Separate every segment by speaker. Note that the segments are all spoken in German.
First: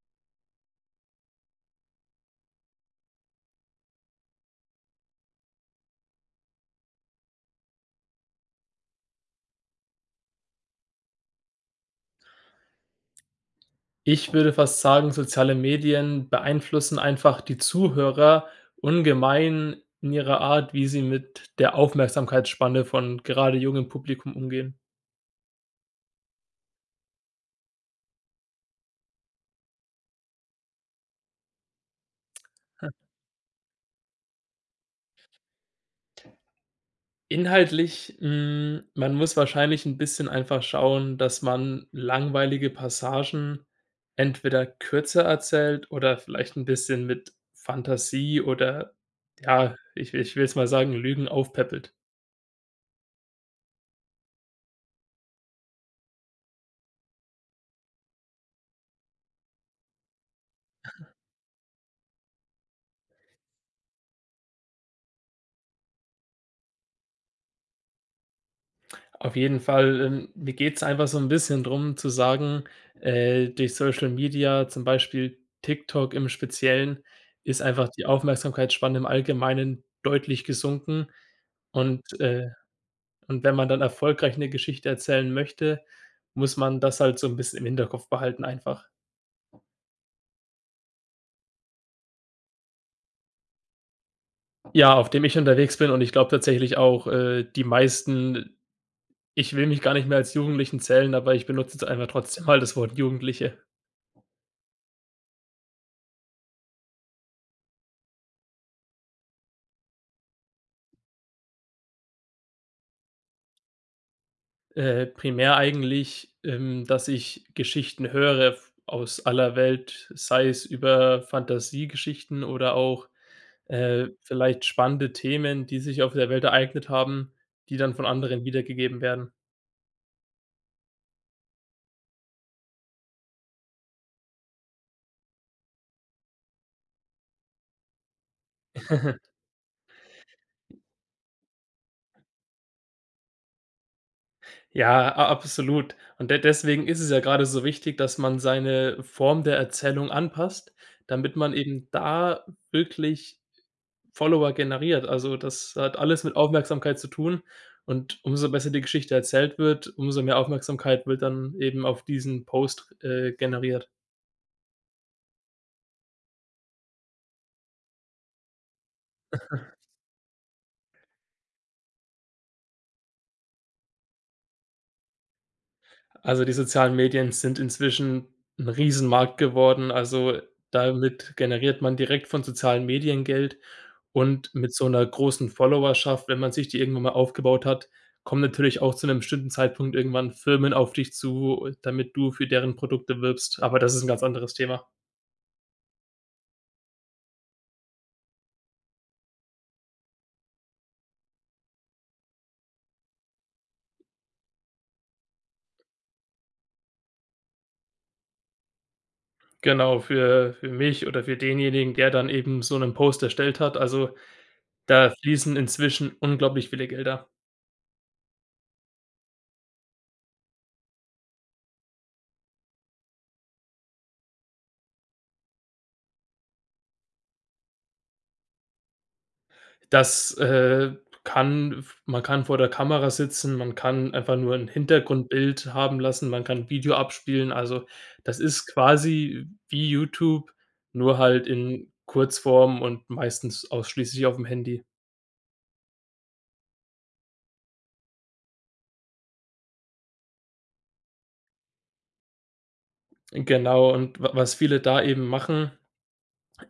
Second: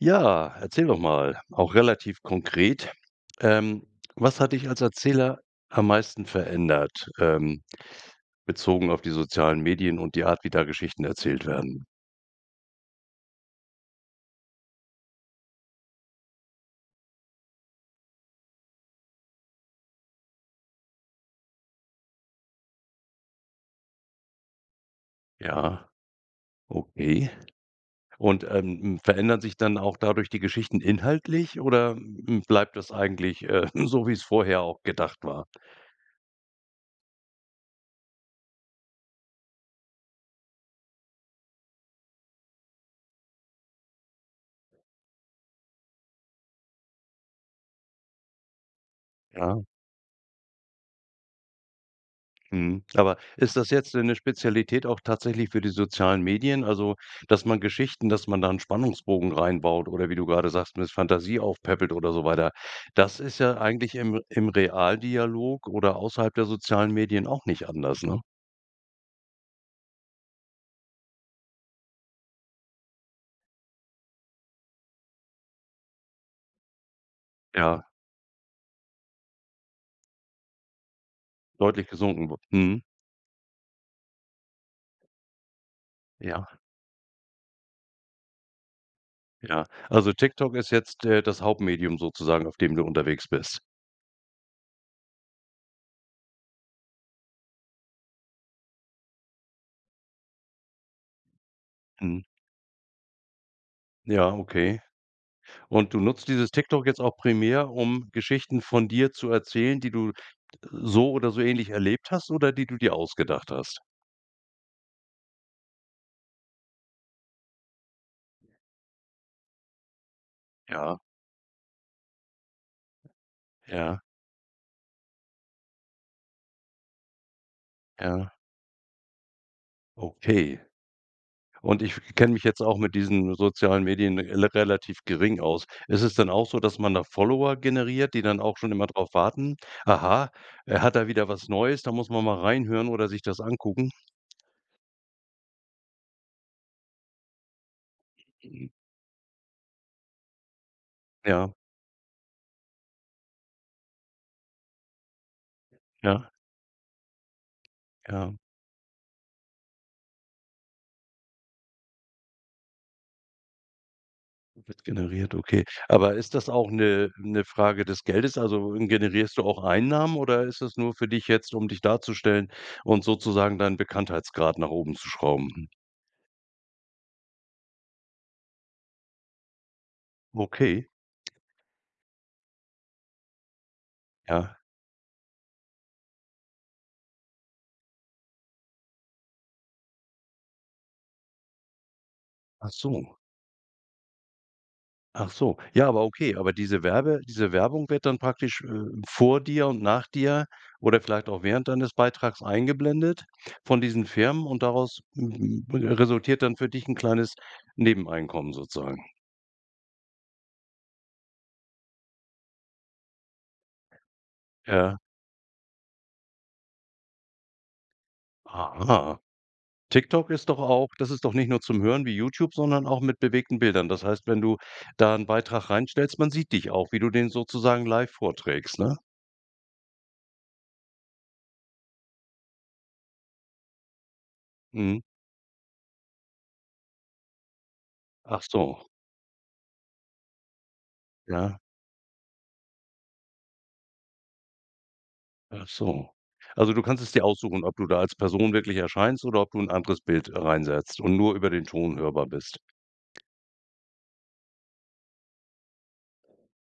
Speaker 1: Ja, erzähl doch mal, auch relativ konkret. Ähm, was hat dich als Erzähler am meisten verändert, ähm, bezogen auf die sozialen Medien und die Art, wie da Geschichten erzählt werden?
Speaker 2: Ich würde fast sagen, soziale Medien beeinflussen einfach die Zuhörer ungemein in ihrer Art, wie sie mit der Aufmerksamkeitsspanne von gerade jungem Publikum umgehen.
Speaker 1: Ja, okay. Und, ähm, hm, verändern sich dann auch dadurch die Geschichten inhaltlich oder, hm, bleibt das eigentlich, äh, so, wie's vorher auch gedacht war?
Speaker 2: Inhaltlich, hm man muss wahrscheinlich 'n bisschen einfach schauen, dass man langweilige Passagen entweder kürzer erzählt oder vielleicht 'n bisschen mit Fantasie oder
Speaker 1: Ja.
Speaker 2: ja, ich ich will jetzt mal sagen, Lügen aufpäppelt.
Speaker 1: Mhm, aber ist das jetzt 'ne 'ne Spezialität auch tatsächlich für die sozialen Medien? Also, dass man Geschichten dass man da 'n Spannungsbogen rein baut oder wie du grade sagst, mit Fantasie aufpäppelt oder so weiter. Das ist ja eigentlich im im Realdialog oder außerhalb der sozialen Medien auch nicht anders, ne?
Speaker 2: Auf jeden Fall. Ähm, mir geht's einfach so 'n bisschen drum zu sagen, äh, durch Social Media, zum Beispiel TikTok im Speziellen, ist
Speaker 1: Ja.
Speaker 2: einfach die Aufmerksamkeitsspanne im Allgemeinen deutlich gesunken.
Speaker 1: Deutlich
Speaker 2: Und,
Speaker 1: gesunken. Wu
Speaker 2: äh
Speaker 1: mhm.
Speaker 2: und wenn man dann erfolgreich 'ne Geschichte erzählen möchte,
Speaker 1: Ja.
Speaker 2: muss man das halt so 'n bisschen im Hinterkopf behalten einfach.
Speaker 1: Ja. Also TikTok ist jetzt, äh, das Hauptmedium sozusagen, auf dem du unterwegs bist?
Speaker 2: Ja, auf dem ich unterwegs bin und ich glaube tatsächlich auch, äh, die meisten ich will mich gar nicht mehr als Jugendlichen zählen, aber ich benutze jetzt einfach
Speaker 1: Mhm.
Speaker 2: trotzdem mal das Wort Jugendliche.
Speaker 1: Ja, okay. Und du nutzt dieses TikTok jetzt auch primär, um Geschichten von dir zu erzählen, die du so oder so ähnlich erlebt hast oder die du dir ausgedacht hast?
Speaker 2: Äh, primär eigentlich, ähm, dass ich Geschichten höre f aus aller Welt, sei es
Speaker 1: Ja.
Speaker 2: über Fantasiegeschichten oder auch,
Speaker 1: Ja.
Speaker 2: äh, vielleicht spannende Themen, die sich auf der Welt ereignet haben, die dann von
Speaker 1: Ja.
Speaker 2: anderen wiedergegeben werden.
Speaker 1: Okay. Und ich kenne mich jetzt auch mit diesen sozialen Medien rela relativ gering aus. Ist es denn auch so, dass man da Follower generiert, die dann auch schon immer drauf warten: Aha, er hat da wieder was Neues, da muss man mal reinhören oder sich das angucken?
Speaker 2: Ja, a absolut und de deswegen ist es ja grade so wichtig, dass man
Speaker 1: Mhm.
Speaker 2: seine Form der Erzählung anpasst, damit man
Speaker 1: Ja.
Speaker 2: eben da wirklich Follower generiert. Also, das hat alles
Speaker 1: Ja.
Speaker 2: mit Aufmerksamkeit zu tun, und
Speaker 1: Ja.
Speaker 2: umso besser die Geschichte erzählt wird, umso mehr Aufmerksamkeit wird dann eben auf diesen Post, äh, generiert.
Speaker 1: Wird generiert, okay. Aber ist das auch 'ne 'ne Frage des Geldes? Also, generierst du auch Einnahmen, oder ist das nur für dich jetzt, um dich darzustellen und sozusagen deinen Bekanntheitsgrad nach oben zu schrauben, hm?
Speaker 2: Also, die sozialen Medien sind inzwischen 'n Riesenmarkt geworden. Also,
Speaker 1: Okay.
Speaker 2: damit generiert man direkt von sozialen Medien Geld, und
Speaker 1: Ja.
Speaker 2: mit so 'ner großen Followerschaft, wenn man sich die irgendwann mal aufgebaut hat, kommen natürlich auch zu 'nem bestimmten Zeitpunkt irgendwann Firmen auf dich zu, damit du für
Speaker 1: Ach
Speaker 2: deren
Speaker 1: so.
Speaker 2: Produkte wirbst, aber das ist 'n ganz anderes Thema.
Speaker 1: Ach so. Ja, aber okay, aber diese Werbe diese Werbung wird dann praktisch, äh, vor dir und nach dir oder vielleicht auch während deines Beitrags eingeblendet von diesen Firmen, und daraus resultiert dann für dich 'n kleines Nebeneinkommen sozusagen?
Speaker 2: Genau, für für mich oder für denjenigen, der dann eben so 'nen Post erstellt hat. Also,
Speaker 1: Ja.
Speaker 2: da fließen inzwischen unglaublich viele Gelder.
Speaker 1: Aha. TikTok ist doch auch das ist doch nicht nur zum Hören wie Youtube, sondern auch mit bewegten Bildern. Das heißt, wenn du da 'n Beitrag reinstellst, man sieht dich auch, wie du den sozusagen live vorträgst, ne?
Speaker 2: Das, äh, kann v man kann vor der Kamera sitzen, man kann einfach nur 'n
Speaker 1: Mhm.
Speaker 2: Hintergrundbild haben lassen, man kann 'n Video abspielen. Also, das
Speaker 1: Ach
Speaker 2: ist
Speaker 1: so.
Speaker 2: quasi wie Youtube, nur halt
Speaker 1: Ja.
Speaker 2: in Kurzform und meistens ausschließlich aufm Handy.
Speaker 1: Ach so. Also, du kannst es dir aussuchen, ob du da als Person wirklich erscheinst oder ob du 'n anderes Bild reinsetzt und nur über den Ton hörbar bist.
Speaker 2: Genau und w was viele da eben machen,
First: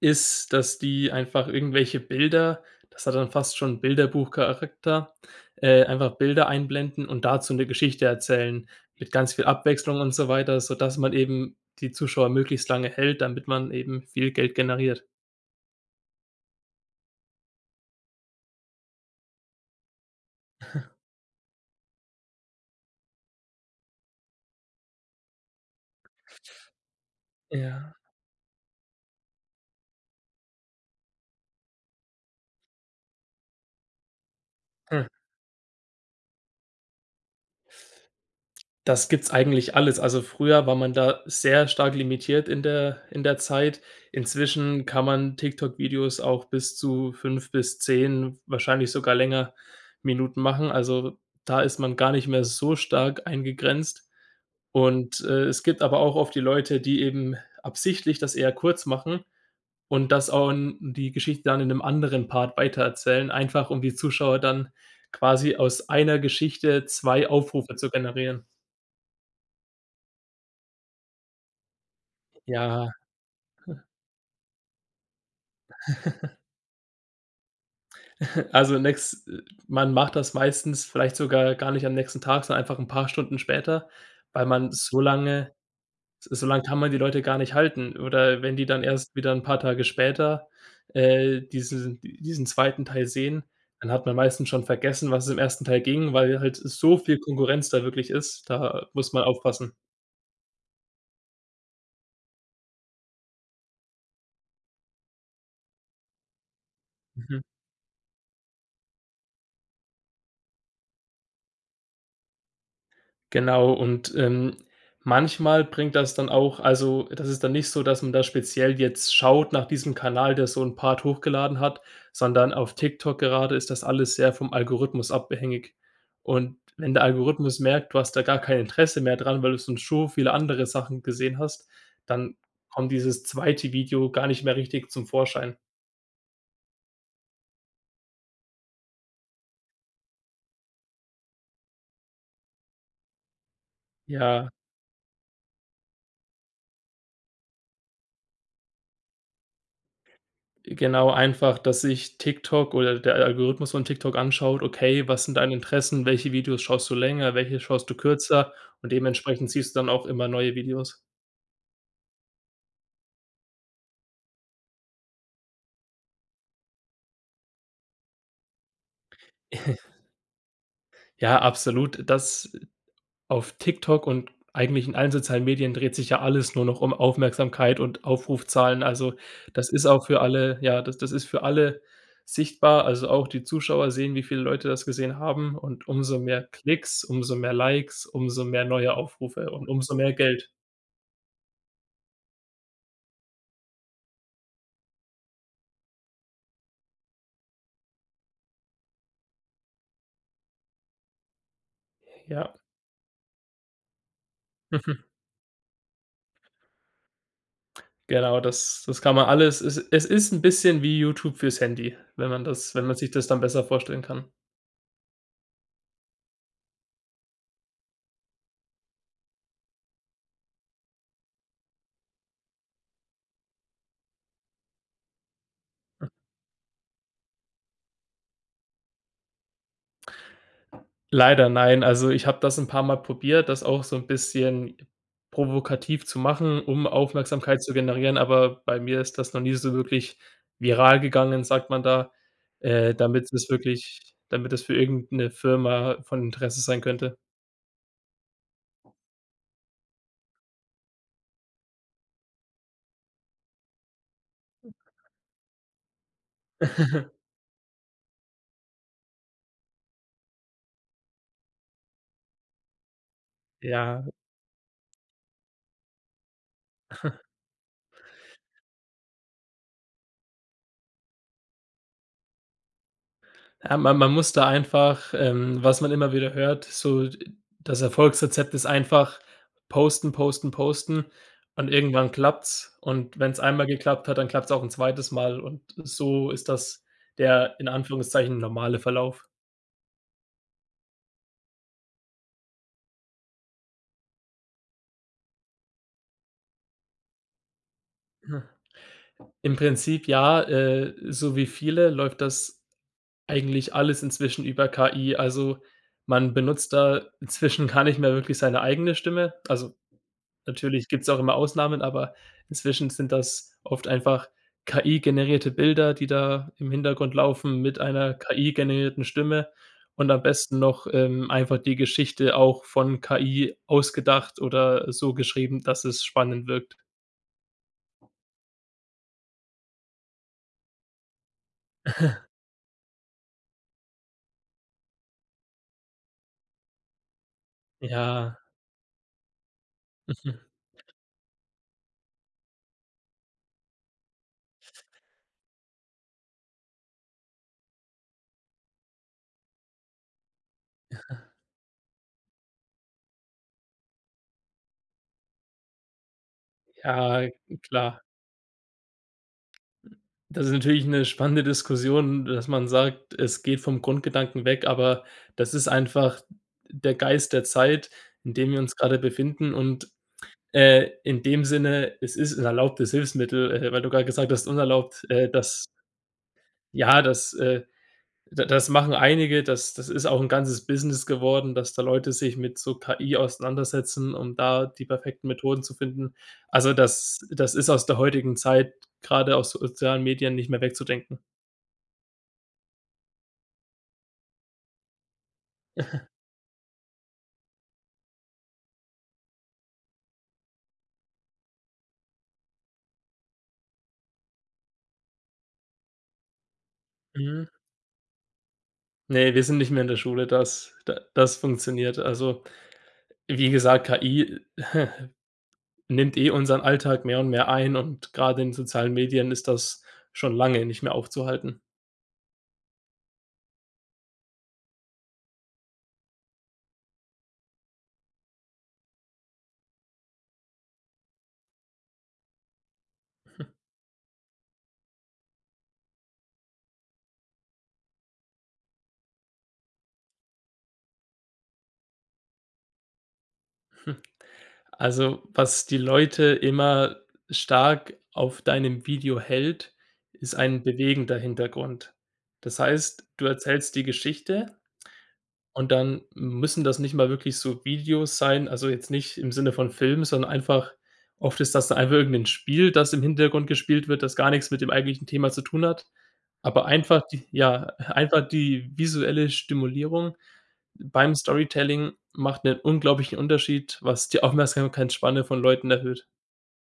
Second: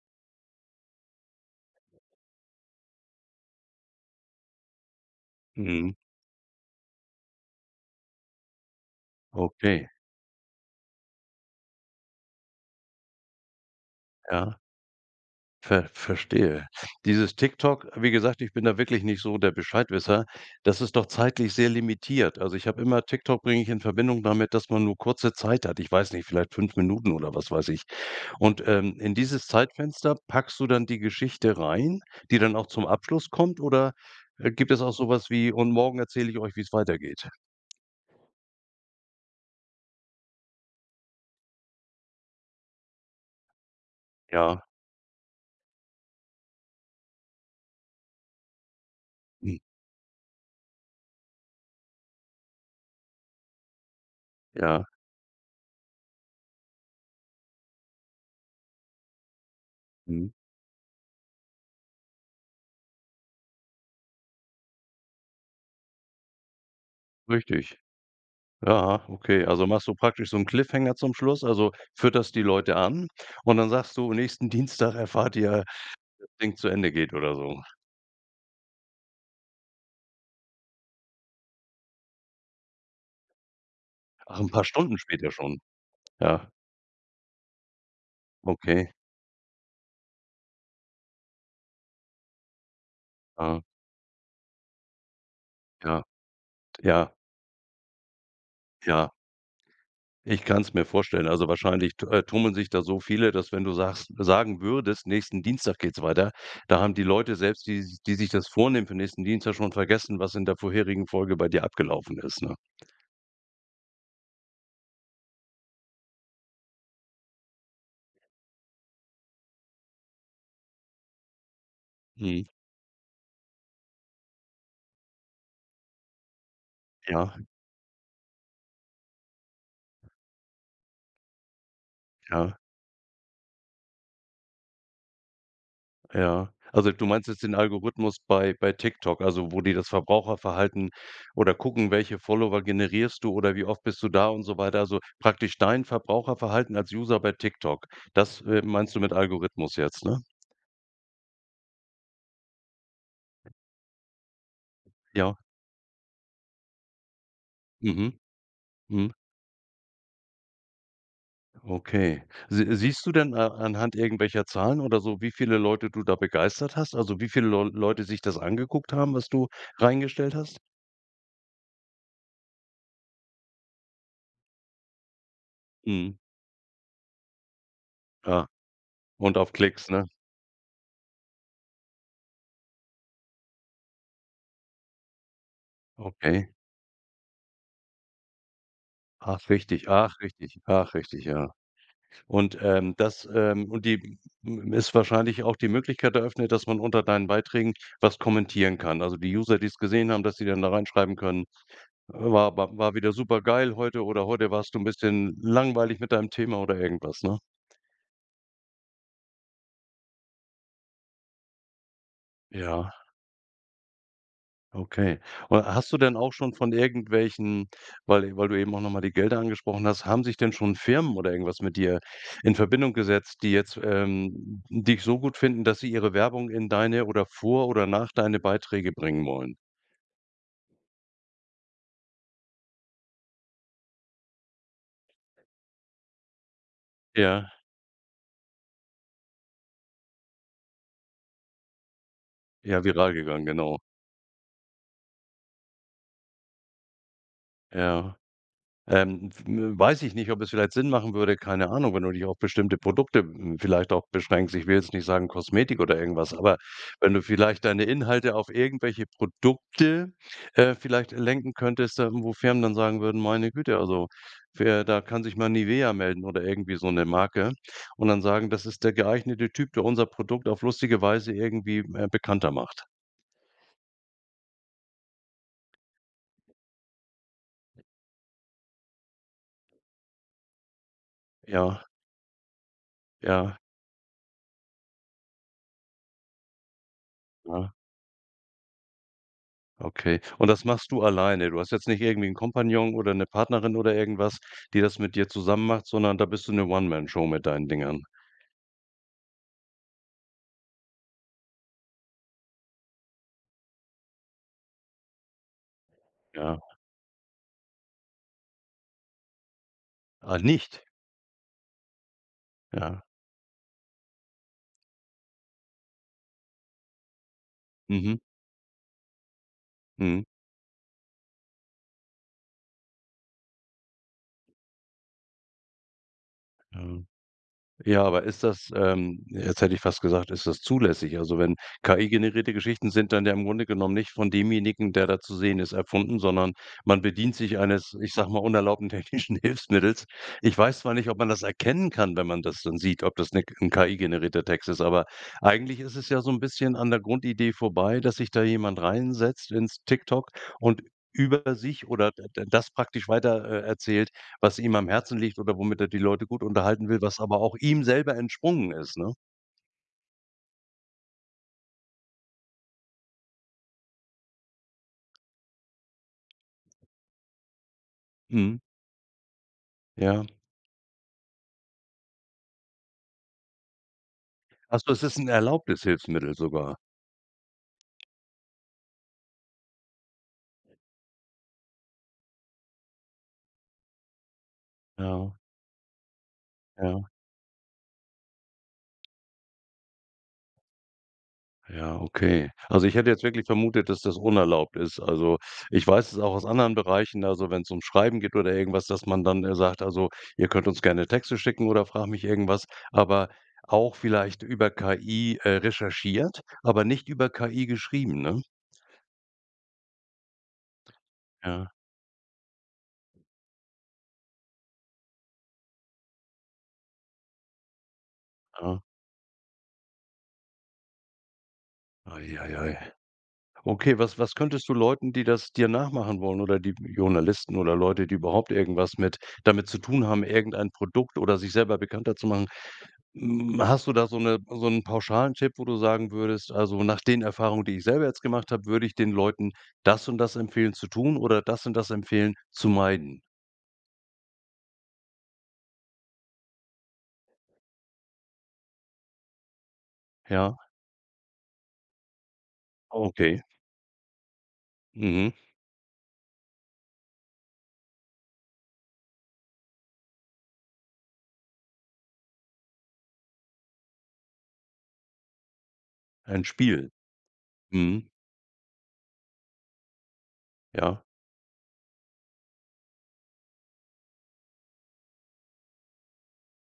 Speaker 2: ist, dass die einfach irgendwelche Bilder das hat dann fast schon Bilderbuchcharakter äh,
Speaker 1: Mhm.
Speaker 2: einfach Bilder einblenden und dazu 'ne Geschichte erzählen mit ganz viel
Speaker 1: Okay.
Speaker 2: Abwechslung und so weiter, sodass man eben die Zuschauer möglichst lange hält, damit man eben viel Geld
Speaker 1: Ja.
Speaker 2: generiert.
Speaker 1: Ver Verstehe. Dieses TikTok, wie gesagt, ich bin da wirklich nicht so der Bescheidwisser, das ist doch zeitlich sehr limitiert. Also, ich habe immer TikTok bringe ich in Verbindung damit, dass man nur kurze Zeit hat. Ich weiß nicht, vielleicht 5 Minuten oder was weiß ich.
Speaker 2: Ja.
Speaker 1: Und, ähm, in dieses Zeitfenster packst du dann die Geschichte rein, die dann auch zum Abschluss kommt oder, äh, gibt es auch so
Speaker 2: Hm.
Speaker 1: was wie: „Und morgen erzähle ich euch, wie's weitergeht.“
Speaker 2: Das gibt's eigentlich alles. Also, früher war man da sehr stark limitiert in der in der Zeit,
Speaker 1: Ja.
Speaker 2: inzwischen kann man TikTok Videos auch bis zu 5 bis 10, wahrscheinlich sogar länger,
Speaker 1: Mhm.
Speaker 2: Minuten machen. Also, da ist man gar nicht mehr so stark eingegrenzt
Speaker 1: Ja.
Speaker 2: und, äh, es gibt aber auch oft die Leute, die eben absichtlich das eher kurz machen und das
Speaker 1: Mhm.
Speaker 2: auch 'n die Geschichte dann in 'nem anderen Part weitererzählen, einfach um die Zuschauer dann quasi aus einer Geschichte 2 Aufrufe
Speaker 1: Richtig.
Speaker 2: zu generieren.
Speaker 1: Ja, okay. Also, machst du praktisch so 'n Cliffhanger zum Schluss. Also fütterst die Leute
Speaker 2: Ja.
Speaker 1: an und dann sagst du: „Nächsten Dienstag erfahrt ihr, Ding zu Ende geht.“ Oder so.
Speaker 2: Also, nächs man macht das meistens vielleicht sogar gar nicht am nächsten Tag, sondern einfach 'n paar Stunden später,
Speaker 1: Ach,
Speaker 2: weil
Speaker 1: 'n paar
Speaker 2: man
Speaker 1: Stunden
Speaker 2: so
Speaker 1: später
Speaker 2: lange
Speaker 1: schon?
Speaker 2: s so
Speaker 1: Ja.
Speaker 2: lang kann man die Leute gar nicht halten oder wenn die dann
Speaker 1: Okay.
Speaker 2: erst wieder 'n paar Tage später, äh, diese diesen 2. Teil sehen,
Speaker 1: Mhm.
Speaker 2: dann hat man meistens schon vergessen, um was es im 1. Teil
Speaker 1: Ja.
Speaker 2: ging, weil halt so
Speaker 1: Ja.
Speaker 2: viel Konkurrenz da wirklich ist, da muss
Speaker 1: Ja.
Speaker 2: man aufpassen.
Speaker 1: Ich kann's mir vorstellen. Also, wahrscheinlich tu äh, tummeln sich da so viele, dass wenn du sagst sagen würdest, nächsten Dienstag geht's weiter, da haben die Leute
Speaker 2: Mhm.
Speaker 1: selbst, die s die sich das vornehmen für nächsten Dienstag schon vergessen, was in der vorherigen Folge bei dir abgelaufen ist, ne?
Speaker 2: Genau, und, ähm, manchmal bringt das dann auch also, das ist dann nicht so, dass man da jetzt speziell schaut nach diesem Kanal, der so 'n Part hochgeladen hat,
Speaker 1: Mhm.
Speaker 2: sondern auf TikTok gerade ist das alles sehr vom Algorithmus abhängig. Und wenn der
Speaker 1: Ja.
Speaker 2: Algorithmus merkt, du hast da gar kein Interesse mehr dran, weil du schon so viele andere Sachen gesehen hast, dann
Speaker 1: Ja.
Speaker 2: kommt dieses 2. Video gar nicht mehr richtig zum Vorschein.
Speaker 1: Ja. Also du meinst jetzt den Algorithmus bei bei TikTok, also wo die das Verbraucherverhalten oder gucken, welche Follower generierst du oder wie oft bist du da und
Speaker 2: Ja.
Speaker 1: so weiter. Also praktisch dein Verbraucherverhalten als User bei TikTok. Das, äh, meinst du mit Algorithmus jetzt, ne?
Speaker 2: Äh, genau einfach, dass sich TikTok oder der A Algorithmus von TikTok anschaut: Okay, was sind
Speaker 1: Ja.
Speaker 2: deine Interessen? Welche Videos schaust du länger? Welche schaust du
Speaker 1: Mhm.
Speaker 2: kürzer? Und
Speaker 1: Mhm.
Speaker 2: dementsprechend siehst du dann auch immer neue Videos.
Speaker 1: Okay. Si siehst du denn a anhand irgendwelcher Zahlen oder so, wie viele Leute du da begeistert hast? Also wie viele Leu Leute sich das angeguckt haben, was du reingestellt hast?
Speaker 2: Ja, absolut, das auf TikTok und eigentlich in allen sozialen Medien dreht sich
Speaker 1: Mhm.
Speaker 2: ja alles nur noch um Aufmerksamkeit und
Speaker 1: Ja.
Speaker 2: Aufrufzahlen. Also
Speaker 1: Und auf
Speaker 2: das ist
Speaker 1: Klicks,
Speaker 2: auch
Speaker 1: ne?
Speaker 2: für alle Ja, d das ist für alle sichtbar. Also auch die Zuschauer sehen, wie viele Leute das gesehen haben und umso mehr
Speaker 1: Okay.
Speaker 2: Klicks, umso mehr Likes, umso mehr neue Aufrufe
Speaker 1: Ach,
Speaker 2: und
Speaker 1: richtig.
Speaker 2: umso mehr
Speaker 1: Ach,
Speaker 2: Geld.
Speaker 1: richtig. Ach, richtig, ja. Und, ähm das, ähm und die m ist wahrscheinlich auch die Möglichkeit eröffnet, dass man unter deinen Beiträgen was kommentieren kann. Also die User, die's gesehen haben, dass sie dann da reinschreiben können: „Äh,
Speaker 2: Ja.
Speaker 1: war war war wieder super geil heute“ oder „Heute warst du 'n bisschen langweilig mit deinem Thema“ oder irgendwas, ne?
Speaker 2: Genau, das das kann man alles es es ist 'n bisschen wie YouTube fürs Handy, wenn man das wenn
Speaker 1: Ja.
Speaker 2: man sich das dann besser vorstellen kann.
Speaker 1: Okay. Oder hast du denn auch schon von irgendwelchen, weil d weil du eben auch noch mal die Gelder angesprochen hast, haben sich denn schon Firmen oder irgendwas mit dir in Verbindung gesetzt, die jetzt, ähm, dich so gut finden, dass sie
Speaker 2: [unintelligible]
Speaker 1: ihre Werbung in deine oder vor oder nach deine Beiträge bringen wollen?
Speaker 2: Leider nein. Also, ich habe das 'n paarmal probiert, das auch so 'n bisschen provokativ zu machen, um
Speaker 1: Ja.
Speaker 2: Aufmerksamkeit zu generieren. Aber bei mir ist das noch nie so wirklich viral gegangen, sagt man da,
Speaker 1: Ja,
Speaker 2: äh,
Speaker 1: viral
Speaker 2: damit
Speaker 1: gegangen,
Speaker 2: das
Speaker 1: genau.
Speaker 2: wirklich damit es für irgend 'ne Firma von Interesse sein könnte.
Speaker 1: Ja. Ähm, f w weiß ich nicht, ob es vielleicht Sinn machen würde, keine Ahnung, wenn du dich auf bestimmte Produkte, hm, vielleicht auch beschränkst. Ich will jetzt nicht sagen Kosmetik oder irgendwas, aber wenn du vielleicht deine Inhalte auf irgendwelche Produkte, äh, vielleicht lenken könntest, da wo Firmen dann sagen würden: „Meine Güte, also
Speaker 2: Ja.
Speaker 1: für“ da kann sich mal Nivea melden oder irgendwie so 'ne Marke und dann sagen: „Das ist der geeignete Typ, der unser Produkt auf lustige Weise irgendwie, äh, bekannter macht.“
Speaker 2: Ähm, ma man muss da einfach, ähm was man immer wieder hört, so, d äh, das Erfolgsrezept ist einfach posten, posten, posten und
Speaker 1: Ja.
Speaker 2: irgendwann klappt's. Und wenn's
Speaker 1: Ja.
Speaker 2: einmal geklappt hat, dann klappt's auch 'n 2. Mal und so ist das der in
Speaker 1: Ja.
Speaker 2: Anführungszeichen normale Verlauf.
Speaker 1: Okay, und das machst du alleine? Du hast jetzt nicht irgendwie 'n Kompagnon oder 'ne Partnerin oder irgendwas, die das mit dir zusammen macht, sondern da bist du 'ne One Man Show mit deinen Dingern.
Speaker 2: Im Prinzip ja, äh, so wie viele läuft das eigentlich alles inzwischen über KI. Also man
Speaker 1: Ja.
Speaker 2: benutzt da inzwischen gar nicht mehr wirklich seine eigene Stimme. Also
Speaker 1: Ah, nicht?
Speaker 2: natürlich gibt's auch immer Ausnahmen, aber inzwischen
Speaker 1: Ja.
Speaker 2: sind das oft einfach KI-generierte Bilder, die da im Hintergrund laufen mit einer
Speaker 1: Mhm.
Speaker 2: KI-generierten Stimme und am
Speaker 1: Mhm.
Speaker 2: besten noch, ähm, einfach die Geschichte auch von KI ausgedacht oder so geschrieben, dass es spannend wirkt.
Speaker 1: Mhm. Ja. Ja, aber ist das, ähm jetzt hätte ich fast gesagt, ist das zulässig? Also wenn KI-generierte Geschichten sind dann ja im Grunde genommen nicht von demjenigen, der da zu sehen ist, erfunden, sondern man bedient sich eines, ich sage mal,
Speaker 2: Ja.
Speaker 1: unerlaubten technischen Hilfsmittels. Ich weiß zwar nicht, ob man das erkennen kann, wenn man das dann sieht, ob das 'ne 'n KI-generierter Text ist, aber eigentlich ist es ja so 'n bisschen an der Grundidee vorbei, dass sich da jemand reinsetzt ins TikTok und über sich oder d da das praktisch weiter, äh, erzählt, was ihm am Herzen liegt oder womit er die Leute gut unterhalten will, was
Speaker 2: Ja,
Speaker 1: aber auch ihm
Speaker 2: klar.
Speaker 1: selber entsprungen ist, ne?
Speaker 2: Das ist natürlich 'ne spannende Diskussion, dass man sagt, es geht vom Grundgedanken weg, aber das ist einfach der Geist der Zeit, in dem wir
Speaker 1: Mhm.
Speaker 2: uns gerade befinden. Und,
Speaker 1: Ja.
Speaker 2: äh, in dem Sinne: Es ist 'n erlaubtes Hilfsmittel, äh, weil du grade gesagt hast,
Speaker 1: Ach so es
Speaker 2: unerlaubt,
Speaker 1: ist 'n
Speaker 2: äh, das
Speaker 1: erlaubtes Hilfsmittel sogar?
Speaker 2: ja, das, äh, d das machen einige, das das ist auch 'n ganzes Business geworden, dass da Leute sich mit so KI auseinandersetzen, um da die perfekten
Speaker 1: Ja.
Speaker 2: Methoden zu finden. Also
Speaker 1: Ja.
Speaker 2: das das ist aus der heutigen Zeit gerade aus sozialen Medien nicht mehr wegzudenken
Speaker 1: Ja, okay. Also, ich hätte jetzt wirklich vermutet, dass das unerlaubt ist. Also, ich weiß es auch aus anderen Bereichen, also, wenn's ums Schreiben geht oder irgendwas, dass man dann, äh, sagt: „Also ihr könnt uns gerne Texte schicken oder frag mich irgendwas, aber auch vielleicht über KI, äh, recherchiert, aber nicht über
Speaker 2: Mhm.
Speaker 1: KI geschrieben“, ne?
Speaker 2: Ne, wir sind nicht mehr in der Schule, dass da das
Speaker 1: Ja.
Speaker 2: funktioniert. Also wie gesagt, KI nimmt eh unseren Alltag mehr und mehr ein und gerade in
Speaker 1: Ja.
Speaker 2: sozialen Medien ist das schon lange nicht mehr aufzuhalten.
Speaker 1: Ei, ei, ei. Okay, was was könntest du Leuten, die das dir nachmachen wollen oder die Journalisten oder Leute, die überhaupt irgendwas mit damit zu tun haben, irgendein Produkt oder sich selber bekannter zu machen. Hm, hast du da so 'ne so 'nen pauschalen Tipp, wo du sagen würdest: „Also, nach den Erfahrungen, die ich selber jetzt gemacht habe, würde ich den Leuten das und das empfehlen zu tun oder das und das empfehlen zu meiden?“
Speaker 2: Also was die Leute immer stark auf deinem Video hält, ist
Speaker 1: Ja.
Speaker 2: ein bewegender Hintergrund. Das heißt,
Speaker 1: Oh,
Speaker 2: du
Speaker 1: okay.
Speaker 2: erzählst die Geschichte,
Speaker 1: Mhm.
Speaker 2: und dann müssen das nicht mal wirklich so Videos sein. Also jetzt nicht im Sinne von Filmen, sondern einfach oft ist das einfach irgend 'n Spiel, das im Hintergrund gespielt wird, das gar nichts mit dem eigentlichen Thema zu tun hat.
Speaker 1: Ein
Speaker 2: Aber
Speaker 1: Spiel.
Speaker 2: einfach die Ja,
Speaker 1: Mhm.
Speaker 2: einfach die visuelle Stimulierung
Speaker 1: Ja.
Speaker 2: beim Storytelling macht 'nen unglaublichen Unterschied, was die Aufmerksamkeitsspanne von Leuten erhöht.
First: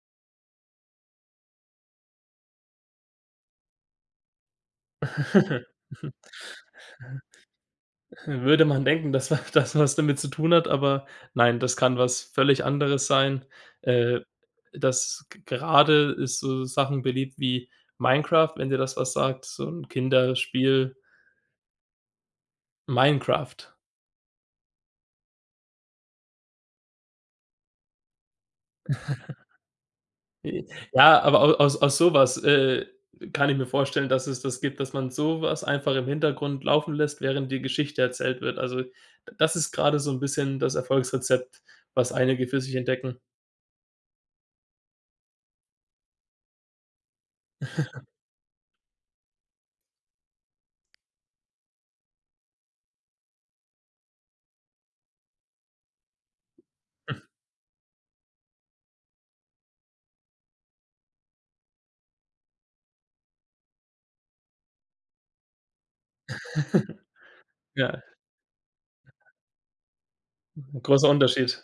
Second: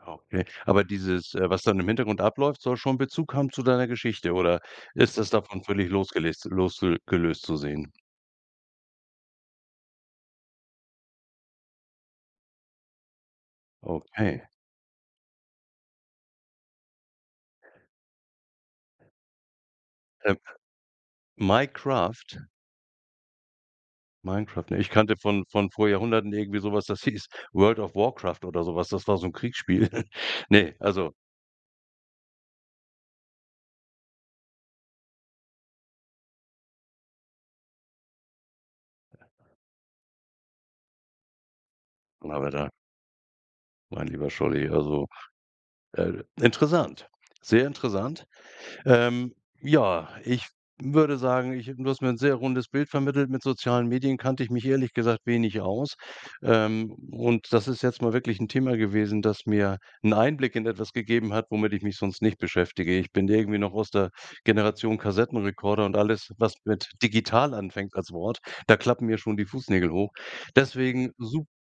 Speaker 1: Ah, okay. Aber dieses, äh, was dann im Hintergrund abläuft, soll schon Bezug haben zu deiner Geschichte? Oder ist das davon völlig losgelest losle gelöst zu sehen?
Speaker 2: Würde man denken, dass wa das was damit zu tun hat. Aber nein, das kann was völlig anderes sein. Äh,
Speaker 1: Okay.
Speaker 2: das g gerade ist so Sachen beliebt wie Minecraft, wenn dir das was sagt, so 'n
Speaker 1: App.
Speaker 2: Kinderspiel.
Speaker 1: Minecraft?
Speaker 2: Minecraft.
Speaker 1: Minecraft, nein, ich kannte von von vor Jahrhunderten irgendwie so was, das hieß „World of Warcraft" oder so was. Das war so 'n Kriegsspiel.
Speaker 2: I i
Speaker 1: Ne, also
Speaker 2: Ja, aber au aus aus sowas, äh, kann ich mir vorstellen, dass es das gibt, dass man sowas einfach im Hintergrund laufen lässt, während die Geschichte erzählt wird. Also, d das ist gerade so 'n bisschen das Erfolgsrezept, was einige für
Speaker 1: Donnerwetter!
Speaker 2: sich entdecken.
Speaker 1: Mein lieber Scholli, also, äh, interessant. Sehr interessant! Ähm, ja, ich w würde sagen, ich du hast mir 'n sehr rundes Bild vermittelt. Mit sozialen Medien kannte ich mich ehrlich gesagt wenig aus. Ähm,
Speaker 2: Hm.
Speaker 1: und das ist jetzt mal wirklich 'n Thema gewesen, das mir 'n Einblick in etwas gegeben hat, womit ich mich sonst nicht beschäftige. Ich bin irgendwie noch aus der Generation Kassettenrekorder und alles, was mit digital anfängt
Speaker 2: Ja.
Speaker 1: als Wort, da klappen mir schon die Fußnägel hoch.
Speaker 2: [unintelligible] Großer
Speaker 1: Deswegen, sup
Speaker 2: Unterschied.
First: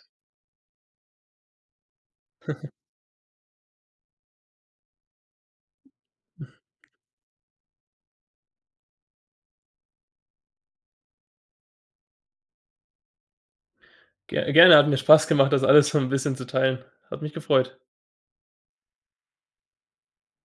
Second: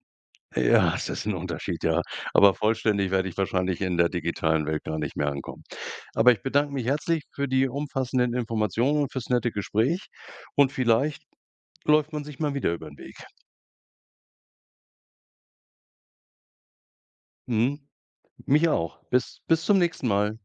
Speaker 1: Ja, es ist 'n Unterschied, ja. Aber vollständig werde ich wahrscheinlich in der digitalen Welt gar nicht mehr ankommen. Aber ich
Speaker 2: Mhm.
Speaker 1: bedanke mich herzlich für die umfassenden Informationen und fürs nette Gespräch und vielleicht läuft man sich mal wieder übern Weg.
Speaker 2: Ge gerne, hat mir Spaß gemacht, das alles so 'n bisschen zu teilen. Hat mich gefreut!
Speaker 1: Mhm, mich auch. Bis bis zum nächsten Mal!